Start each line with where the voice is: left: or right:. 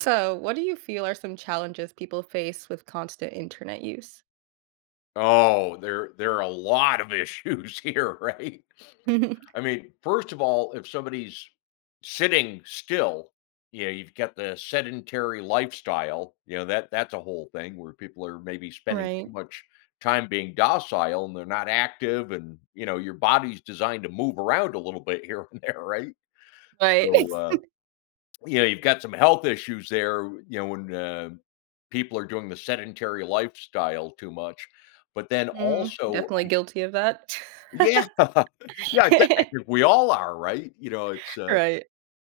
right: So, what do you feel are some challenges people face with constant internet use?
left: Oh, there are a lot of issues here, right? I mean, first of all, if somebody's sitting still, you know, you've got the sedentary lifestyle, you know, that's a whole thing where people are maybe spending
right: Right.
left: too much time being docile and they're not active and, you know, your body's designed to move around a little bit here and there, right?
right: Right.
left: So, uh, you know, you've got some health issues there, you know, when people are doing the sedentary lifestyle too much. But then
right: Mm,
left: also,
right: definitely guilty of that.
left: yeah. Yeah, I think we all are, right?
right: Right.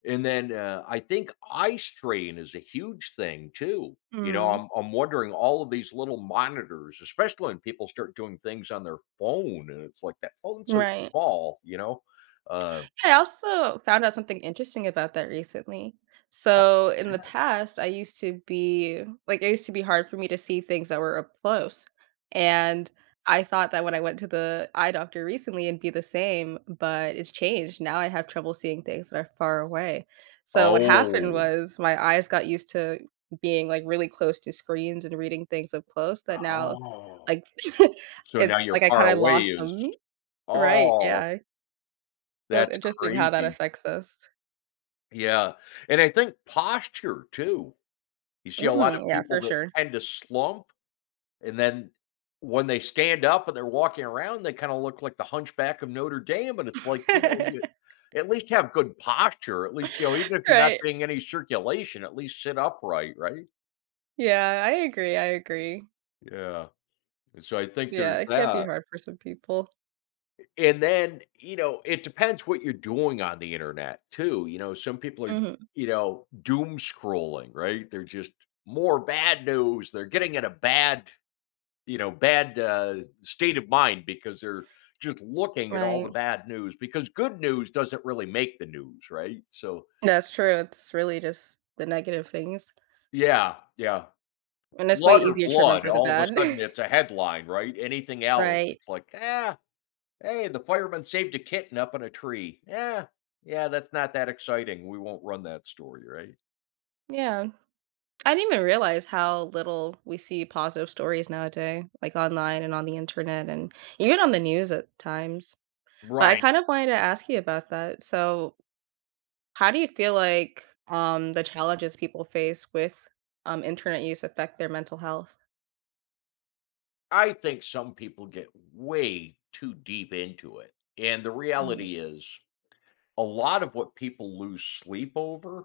left: And then, I think eye strain is a huge thing too. You know,
right: Mm,
left: I'm wondering all of these little monitors, especially when people start doing things on their phone, and it's like, that phone's so
right: right.
left: small, you know? Uh
right: I also found out something interesting about that recently.
left: Oh.
right: So in the past, I used to be like it used to be hard for me to see things that were up close. And I thought that when I went to the eye doctor recently it'd be the same, but it's changed. Now I have trouble seeing things that are far away. So what happened
left: Oh.
right: was my eyes got used to being like really close to screens and reading things up close that now
left: Oh.
right: like
left: So now
right: it's
left: you're
right: like I
left: far
right: kind of
left: away
right: lost
left: is
right: them. Right.
left: oh,
right: Yeah. So it's
left: that's
right: interesting how that
left: crazy.
right: affects us.
left: Yeah, and I think posture too. You see a lot of
right: Mhm, yeah,
left: people
right: for
left: that
right: sure.
left: tend to slump. And then when they stand up and they're walking around, they kind of look like the hunchback of Notre Dame. And it's like, you know, you at least have good posture. At least, you know, even if you're not
right: Right.
left: getting any circulation, at least sit upright, right?
right: Yeah, I agree, I agree.
left: Yeah. And so I think there's
right: Yeah, it can be
left: that.
right: hard for some people.
left: And then, you know, it depends what you're doing on the internet too. You know, some people are,
right: Mhm,
left: you know, doom scrolling, right? They're just more bad news. They're getting in a bad, state of mind because they're just looking at all the
right: right.
left: bad news because good news doesn't really make the news, right? So,
right: That's true, it's really just the negative things,
left: yeah, yeah.
right: and it's way
left: Blood or
right: easier to
left: blood,
right: remember the
left: all of a
right: bad.
left: sudden it's a headline, right? Anything else,
right: Right.
left: it's like, ah, hey, the fireman saved a kitten up in a tree. Yeah, yeah, that's not that exciting. We won't run that story, right?
right: Yeah. I didn't even realize how little we see positive stories nowadays, like, online and on the internet and even on the news at times. But I kind
left: Right.
right: of wanted to ask you about that. So how do you feel like, the challenges people face with, internet use affect their mental health?
left: I think some people get way too deep into it. And the
right: Mm.
left: reality is, a lot of what people lose sleep over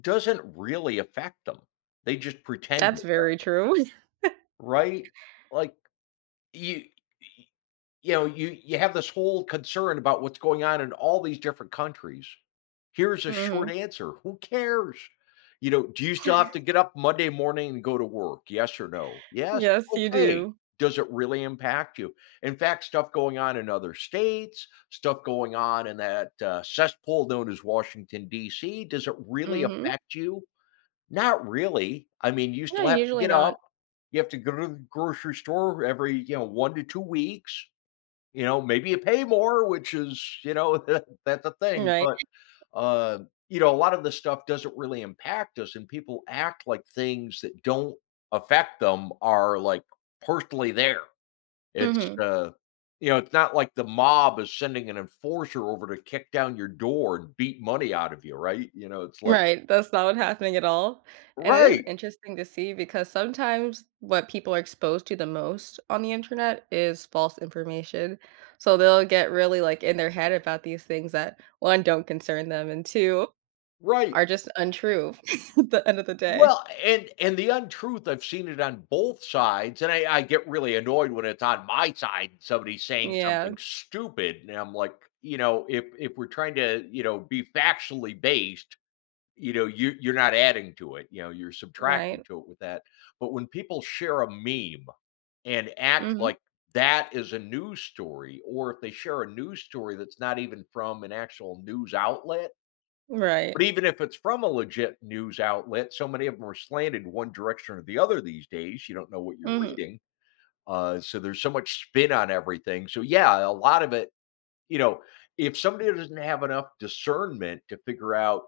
left: doesn't really affect them. They just pretend
right: That's
left: it
right: very
left: does,
right: true.
left: right? Like, you you know, you have this whole concern about what's going on in all these different countries. Here's a short
right: Mhm.
left: answer, who cares? You know, do you still have to get up Monday morning and go to work? Yes or no? Yes?
right: Yes, you
left: Okay.
right: do.
left: Does it really impact you? In fact, stuff going on in other states, stuff going on in that, cesspool known as Washington, DC, does it really
right: Mhm.
left: affect you? Not really. I mean, you
right: No,
left: still have to
right: usually
left: get
right: not,
left: up. You have to go to the grocery store every, you know, 1 to 2 weeks. You know, maybe you pay more, which is, you know, that's the thing, but,
right: right?
left: uh, you know, a lot of the stuff doesn't really impact us, and people act like things that don't affect them are, like, personally there. It's,
right: Mhm.
left: uh, you know, it's not like the mob is sending an enforcer over to kick down your door and beat money out of you, right? You know, it's like
right: Right, that's not what's happening at all, and it is
left: right,
right: interesting to see because sometimes what people are exposed to the most on the internet is false information, so they'll get really, like, in their head about these things that, 1, don't concern them, and 2
left: right.
right: are just untrue at the end of the day.
left: Well, and the untruth, I've seen it on both sides, and I get really annoyed when it's on my side and somebody's saying
right: Yeah,
left: something stupid, and I'm like, you know, if we're trying to, you know, be factually based, you know, you're not adding to it, you know, you're subtracting
right: right.
left: to it with that. But when people share a meme and act
right: Mhm.
left: like that is a news story, or if they share a news story that's not even from an actual news outlet,
right: Right.
left: but even if it's from a legit news outlet, so many of them are slanted one direction or the other these days. You don't know what you're
right: Mhm.
left: reading. So there's so much spin on everything. So, yeah, a lot of it, you know, if somebody doesn't have enough discernment to figure out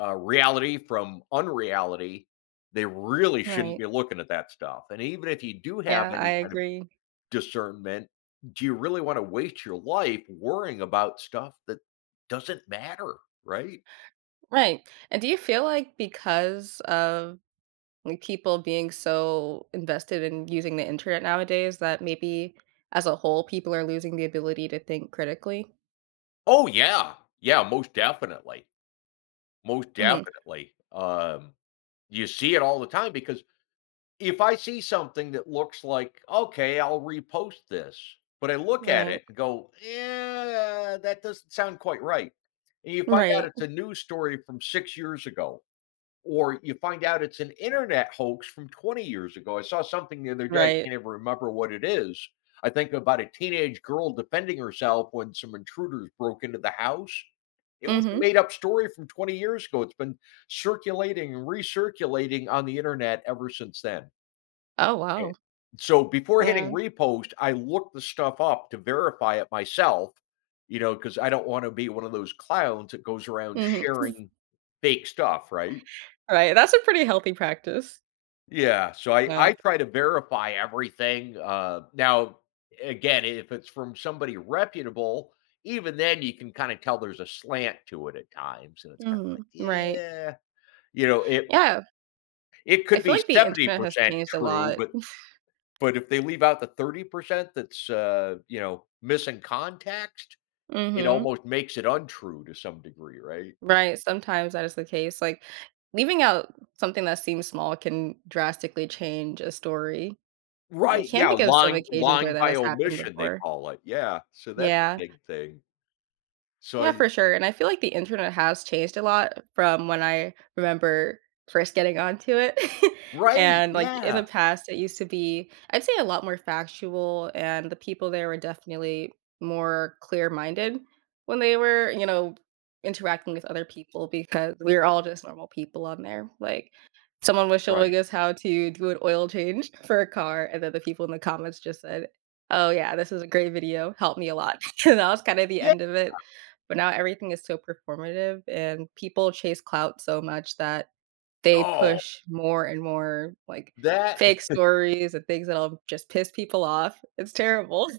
left: reality from unreality, they really shouldn't
right: Right.
left: be looking at that stuff. And even if you do have
right: Yeah, I
left: any kind of
right: agree.
left: discernment, do you really want to waste your life worrying about stuff that doesn't matter? Right.
right: Right. And do you feel like because of, like, people being so invested in using the internet nowadays that maybe as a whole, people are losing the ability to think critically?
left: Oh, yeah. Yeah, most definitely. Most
right: Mhm.
left: definitely. You see it all the time because if I see something that looks like, "Okay, I'll repost this," but I look at
right: Right.
left: it and go, "Yeah, that doesn't sound quite right." And you find out
right: Right.
left: it's a news story from 6 years ago, or you find out it's an internet hoax from 20 years ago. I saw something the other day, I
right: Right.
left: can't even remember what it is. I think about a teenage girl defending herself when some intruders broke into the house. It was a
right: Mhm.
left: made up story from 20 years ago. It's been circulating and recirculating on the internet ever since then.
right: Oh,
left: Eh,
right: wow.
left: So before hitting
right: Yeah.
left: repost, I looked the stuff up to verify it myself, you know, because I don't want to be one of those clowns that goes around
right: Mhm.
left: sharing fake stuff, right?
right: Right, that's a pretty healthy practice.
left: Yeah, so I
right: No.
left: I try to verify everything. Now, again, if it's from somebody reputable, even then you can kind of tell there's a slant to it at times, and it's kind of
right: Mhm.
left: like,
right: Right.
left: yeah, you know, it
right: Yeah.
left: it
right: I
left: could
right: feel
left: be
right: like the internet has
left: 70%
right: changed a
left: true,
right: lot.
left: but if they leave out the 30% that's you know, missing context, it
right: Mhm.
left: almost makes it untrue to some degree, right?
right: Right, sometimes that is the case, like, leaving out something that seems small can drastically change a story, and I
left: Right,
right: can
left: yeah,
right: think of some
left: lying
right: occasions where
left: lying
right: that
left: by
right: has happened
left: omission, they
right: before.
left: call it, yeah, so that's a
right: Yeah.
left: big thing. So
right: Yeah,
left: I
right: for sure. And I feel like the internet has changed a lot from when I remember first getting onto it.
left: right,
right: And like in
left: yeah,
right: the past, it used to be, I'd say, a lot more factual, and the people there were definitely more clear minded when they were, you know, interacting with other people because we were all just normal people on there. Like, someone was showing
left: right.
right: us how to do an oil change for a car, and then the people in the comments just said, oh, yeah, this is a great video. Helped me a lot. And that was kind of the
left: Yeah,
right: end of it, but now everything is so performative and people chase clout so much that they
left: oh,
right: push more and more, like,
left: that
right: fake stories and things that'll just piss people off. It's terrible.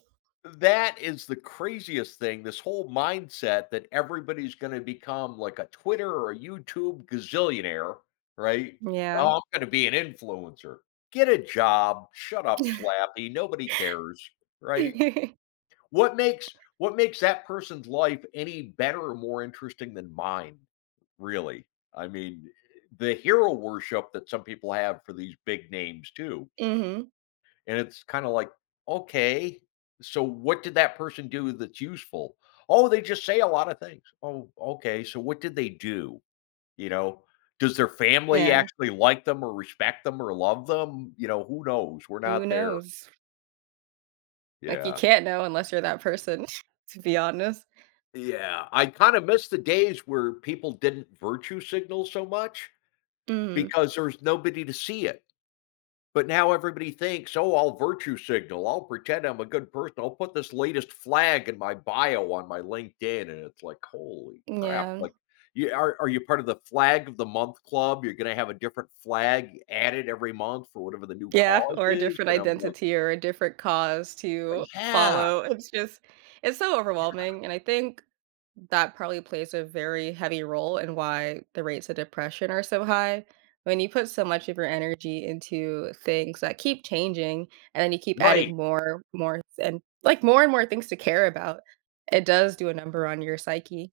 left: that is the craziest thing, this whole mindset that everybody's gonna become like a Twitter or a YouTube gazillionaire, right?
right: Yeah.
left: "Oh, I'm gonna be an influencer." Get a job, shut up, Slappy, nobody cares, right? What makes that person's life any better or more interesting than mine, really? I mean, the hero worship that some people have for these big names too
right: Mhm.
left: and it's kind of like, okay, so what did that person do that's useful? Oh, they just say a lot of things. Oh, okay. So what did they do? You know, does their family
right: Yeah.
left: actually like them or respect them or love them? You know, who knows? We're
right: Who
left: not there.
right: knows? Like, you
left: Yeah.
right: can't know unless you're that person, to be honest.
left: Yeah. I kind of miss the days where people didn't virtue signal so much
right: Mhm.
left: because there's nobody to see it. But now everybody thinks, oh, I'll virtue signal. I'll pretend I'm a good person. I'll put this latest flag in my bio on my LinkedIn. And it's like, holy crap.
right: Yeah.
left: Like, you, are you part of the flag of the month club? You're going to have a different flag added every month for whatever the new
right: Yeah,
left: cause
right: or a
left: is.
right: different
left: And I'm like,
right: identity or a different cause to
left: yeah,
right: follow. It's just it's so overwhelming, and I think that probably plays a very heavy role in why the rates of depression are so high. When you put so much of your energy into things that keep changing and then you keep
left: right.
right: adding more and like more and more things to care about, it does do a number on your psyche.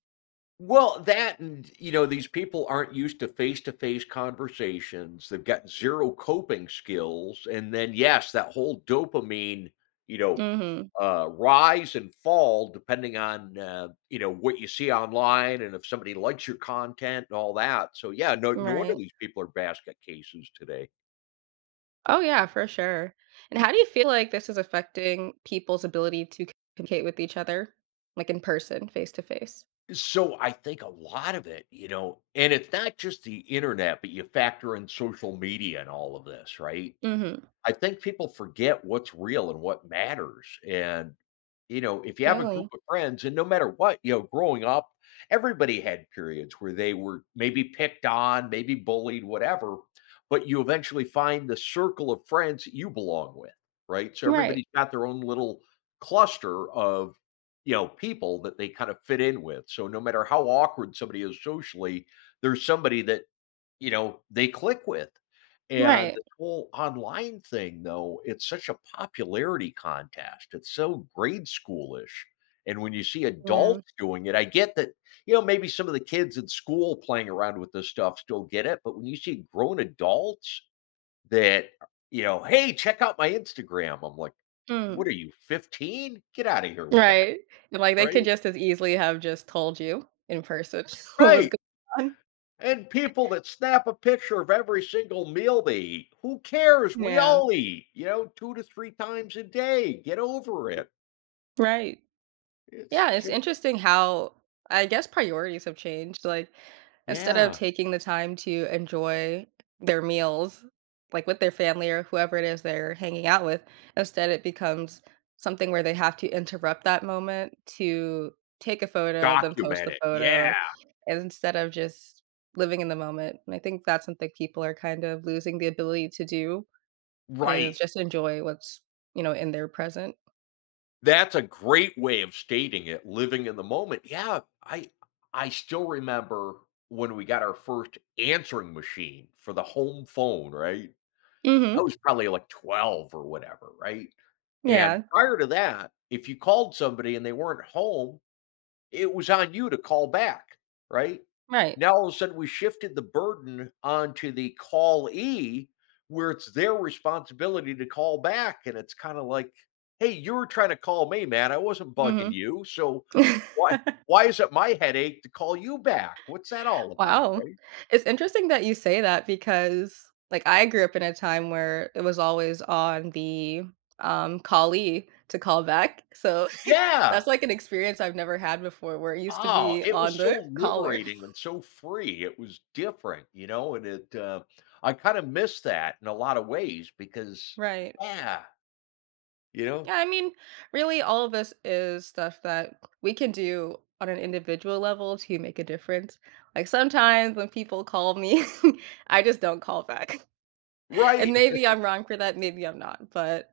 left: Well, that and, you know, these people aren't used to face-to-face conversations. They've got 0 coping skills, and then, yes, that whole dopamine, you know,
right: Mhm.
left: rise and fall depending on, you know, what you see online and if somebody likes your content and all that. So, yeah, no wonder
right: Right.
left: these people are basket cases today.
right: Oh, yeah, for sure. And how do you feel like this is affecting people's ability to communicate with each other, like in person, face to face?
left: So, I think a lot of it, you know and it's not just the internet, but you factor in social media and all of this, right?
right: Mm-hmm.
left: I think people forget what's real and what matters, and, you know, if you have a group
right: Really?
left: of friends and no matter what, you know, growing up, everybody had periods where they were maybe picked on, maybe bullied, whatever, but you eventually find the circle of friends that you belong with, right? So
right: Right.
left: everybody's got their own little cluster of, you know, people that they kind of fit in with, so no matter how awkward somebody is socially, there's somebody that, you know, they click with, and
right: Right.
left: whole online thing though, it's such a popularity contest. It's so grade schoolish. And when you see
right: Yeah.
left: adults doing it, I get that, you know, maybe some of the kids in school playing around with this stuff still get it. But when you see grown adults that, you know, hey, check out my Instagram, I'm like,
right: Mm.
left: what are you, 15? Get out of here with that.
right: Right. And like they
left: Right.
right: could just as easily have just told you in person what was
left: Right.
right: going on.
left: And people that snap a picture of every single meal they eat, who cares? We
right: Yeah.
left: all eat, you know, 2 to 3 times a day. Get over it.
right: Right.
left: It's
right: Yeah, it's
left: just
right: interesting how I guess priorities have changed. Like instead of
left: yeah,
right: taking the time to enjoy their meals, like with their family or whoever it is they're hanging out with, instead it becomes something where they have to interrupt that moment to take a photo, then post the
left: document it. Yeah,
right: photo, and instead of just living in the moment. And I think that's something people are kind of losing the ability to do is
left: right.
right: just enjoy what's, you know, in their present.
left: That's a great way of stating it, living in the moment. Yeah, I still remember when we got our first answering machine for the home phone, right? I
right: Mhm.
left: was probably like 12 or whatever, right? And
right: Yeah.
left: prior to that, if you called somebody and they weren't home, it was on you to call back, right?
right: Right.
left: Now all of a sudden we shifted the burden onto the callee where it's their responsibility to call back. And it's kind of like, hey, you were trying to call me, man. I wasn't bugging
right: Mhm.
left: you. So why why is it my headache to call you back? What's that all about?
right: Wow.
left: Right.
right: It's interesting that you say that because, like, I grew up in a time where it was always on the, callee to call back, so
left: Yeah.
right: that's, like, an experience I've never had before where it used to
left: Oh,
right: be
left: it
right: on
left: was
right: the
left: so
right: caller.
left: liberating and so free. It was different, you know, and it I kind of miss that in a lot of ways because
right: Right.
left: yeah, you know,
right: Yeah, I mean, really all of this is stuff that we can do on an individual level to make a difference. Like, sometimes when people call me, I just don't call back. And
left: right.
right: maybe I'm wrong for that, maybe I'm not, but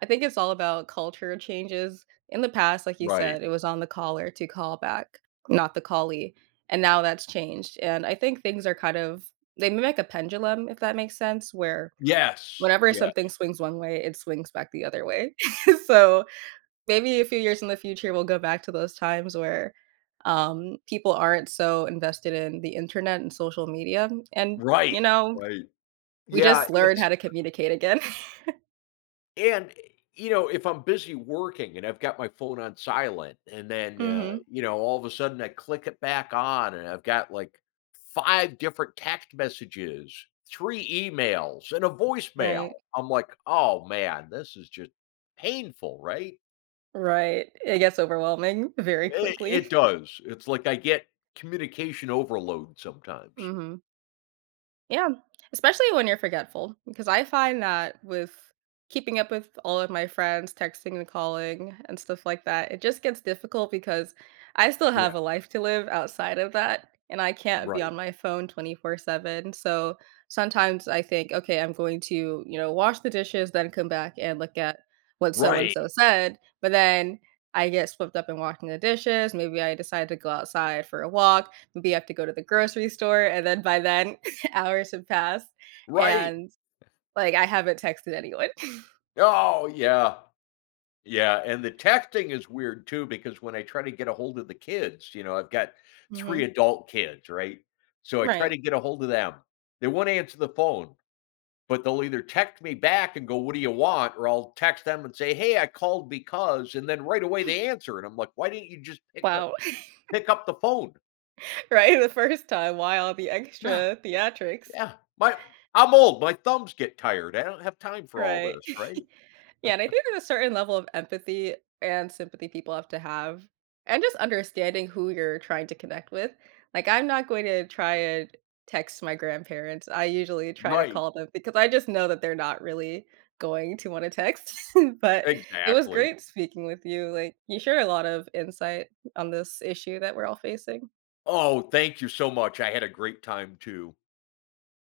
right: I think it's all about culture changes. In the past, like you
left: Right.
right: said, it was on the caller to call back, not the callee, and now that's changed, and I think things are kind of they mimic a pendulum, if that makes sense, where
left: Yes.
right: whenever
left: Yeah.
right: something swings one way, it swings back the other way. So, maybe a few years in the future, we'll go back to those times where, people aren't so invested in the internet and social media, and, you
left: Right.
right: know,
left: Right.
right: we
left: Yeah,
right: just learn how
left: it's
right: to communicate again.
left: and, you know, if I'm busy working and I've got my phone on silent and then,
right: Mhm.
left: you know, all of a sudden I click it back on and I've got like 5 different text messages, 3 emails, and a voicemail.
right: Right.
left: I'm like, "Oh, man, this is just painful," right?
right: Right. It gets overwhelming very
left: It
right: quickly.
left: it does. It's like I get communication overload sometimes.
right: Mhm. Yeah, especially when you're forgetful, because I find that with keeping up with all of my friends, texting and calling and stuff like that, it just gets difficult because I still
left: Yeah.
right: have a life to live outside of that, and I can't be
left: Right.
right: on my phone 24/7. So sometimes I think, okay, I'm going to, you know, wash the dishes, then come back and look at what so and
left: Right.
right: so said, but then I get swept up in washing the dishes. Maybe I decide to go outside for a walk. Maybe I have to go to the grocery store. And then by then, hours have passed,
left: Right.
right: and, like, I haven't texted anyone.
left: Oh, yeah. Yeah, and the texting is weird too because when I try to get a hold of the kids, you know, I've got 3
right: Mhm.
left: adult kids, right? So I try
right: Right.
left: to get a hold of them. They won't answer the phone, but they'll either text me back and go, "What do you want?" or I'll text them and say, "Hey, I called because," and then right away they answer, and I'm like, "Why didn't you just pick up
right: Wow.
left: pick up the phone?"
right: Right? The first time, why all the
left: Yeah,
right: extra theatrics?
left: yeah. My I'm old, my thumbs get tired. I don't have time for all
right: Right.
left: this, right?
right: Yeah, and I think there's a certain level of empathy and sympathy people have to have, and just understanding who you're trying to connect with. Like, I'm not going to try and text my grandparents. I usually try to
left: Right.
right: call them because I just know that they're not really going to want to text. But it was
left: Exactly.
right: great speaking with you. Like, you shared a lot of insight on this issue that we're all facing.
left: Oh, thank you so much. I had a great time too.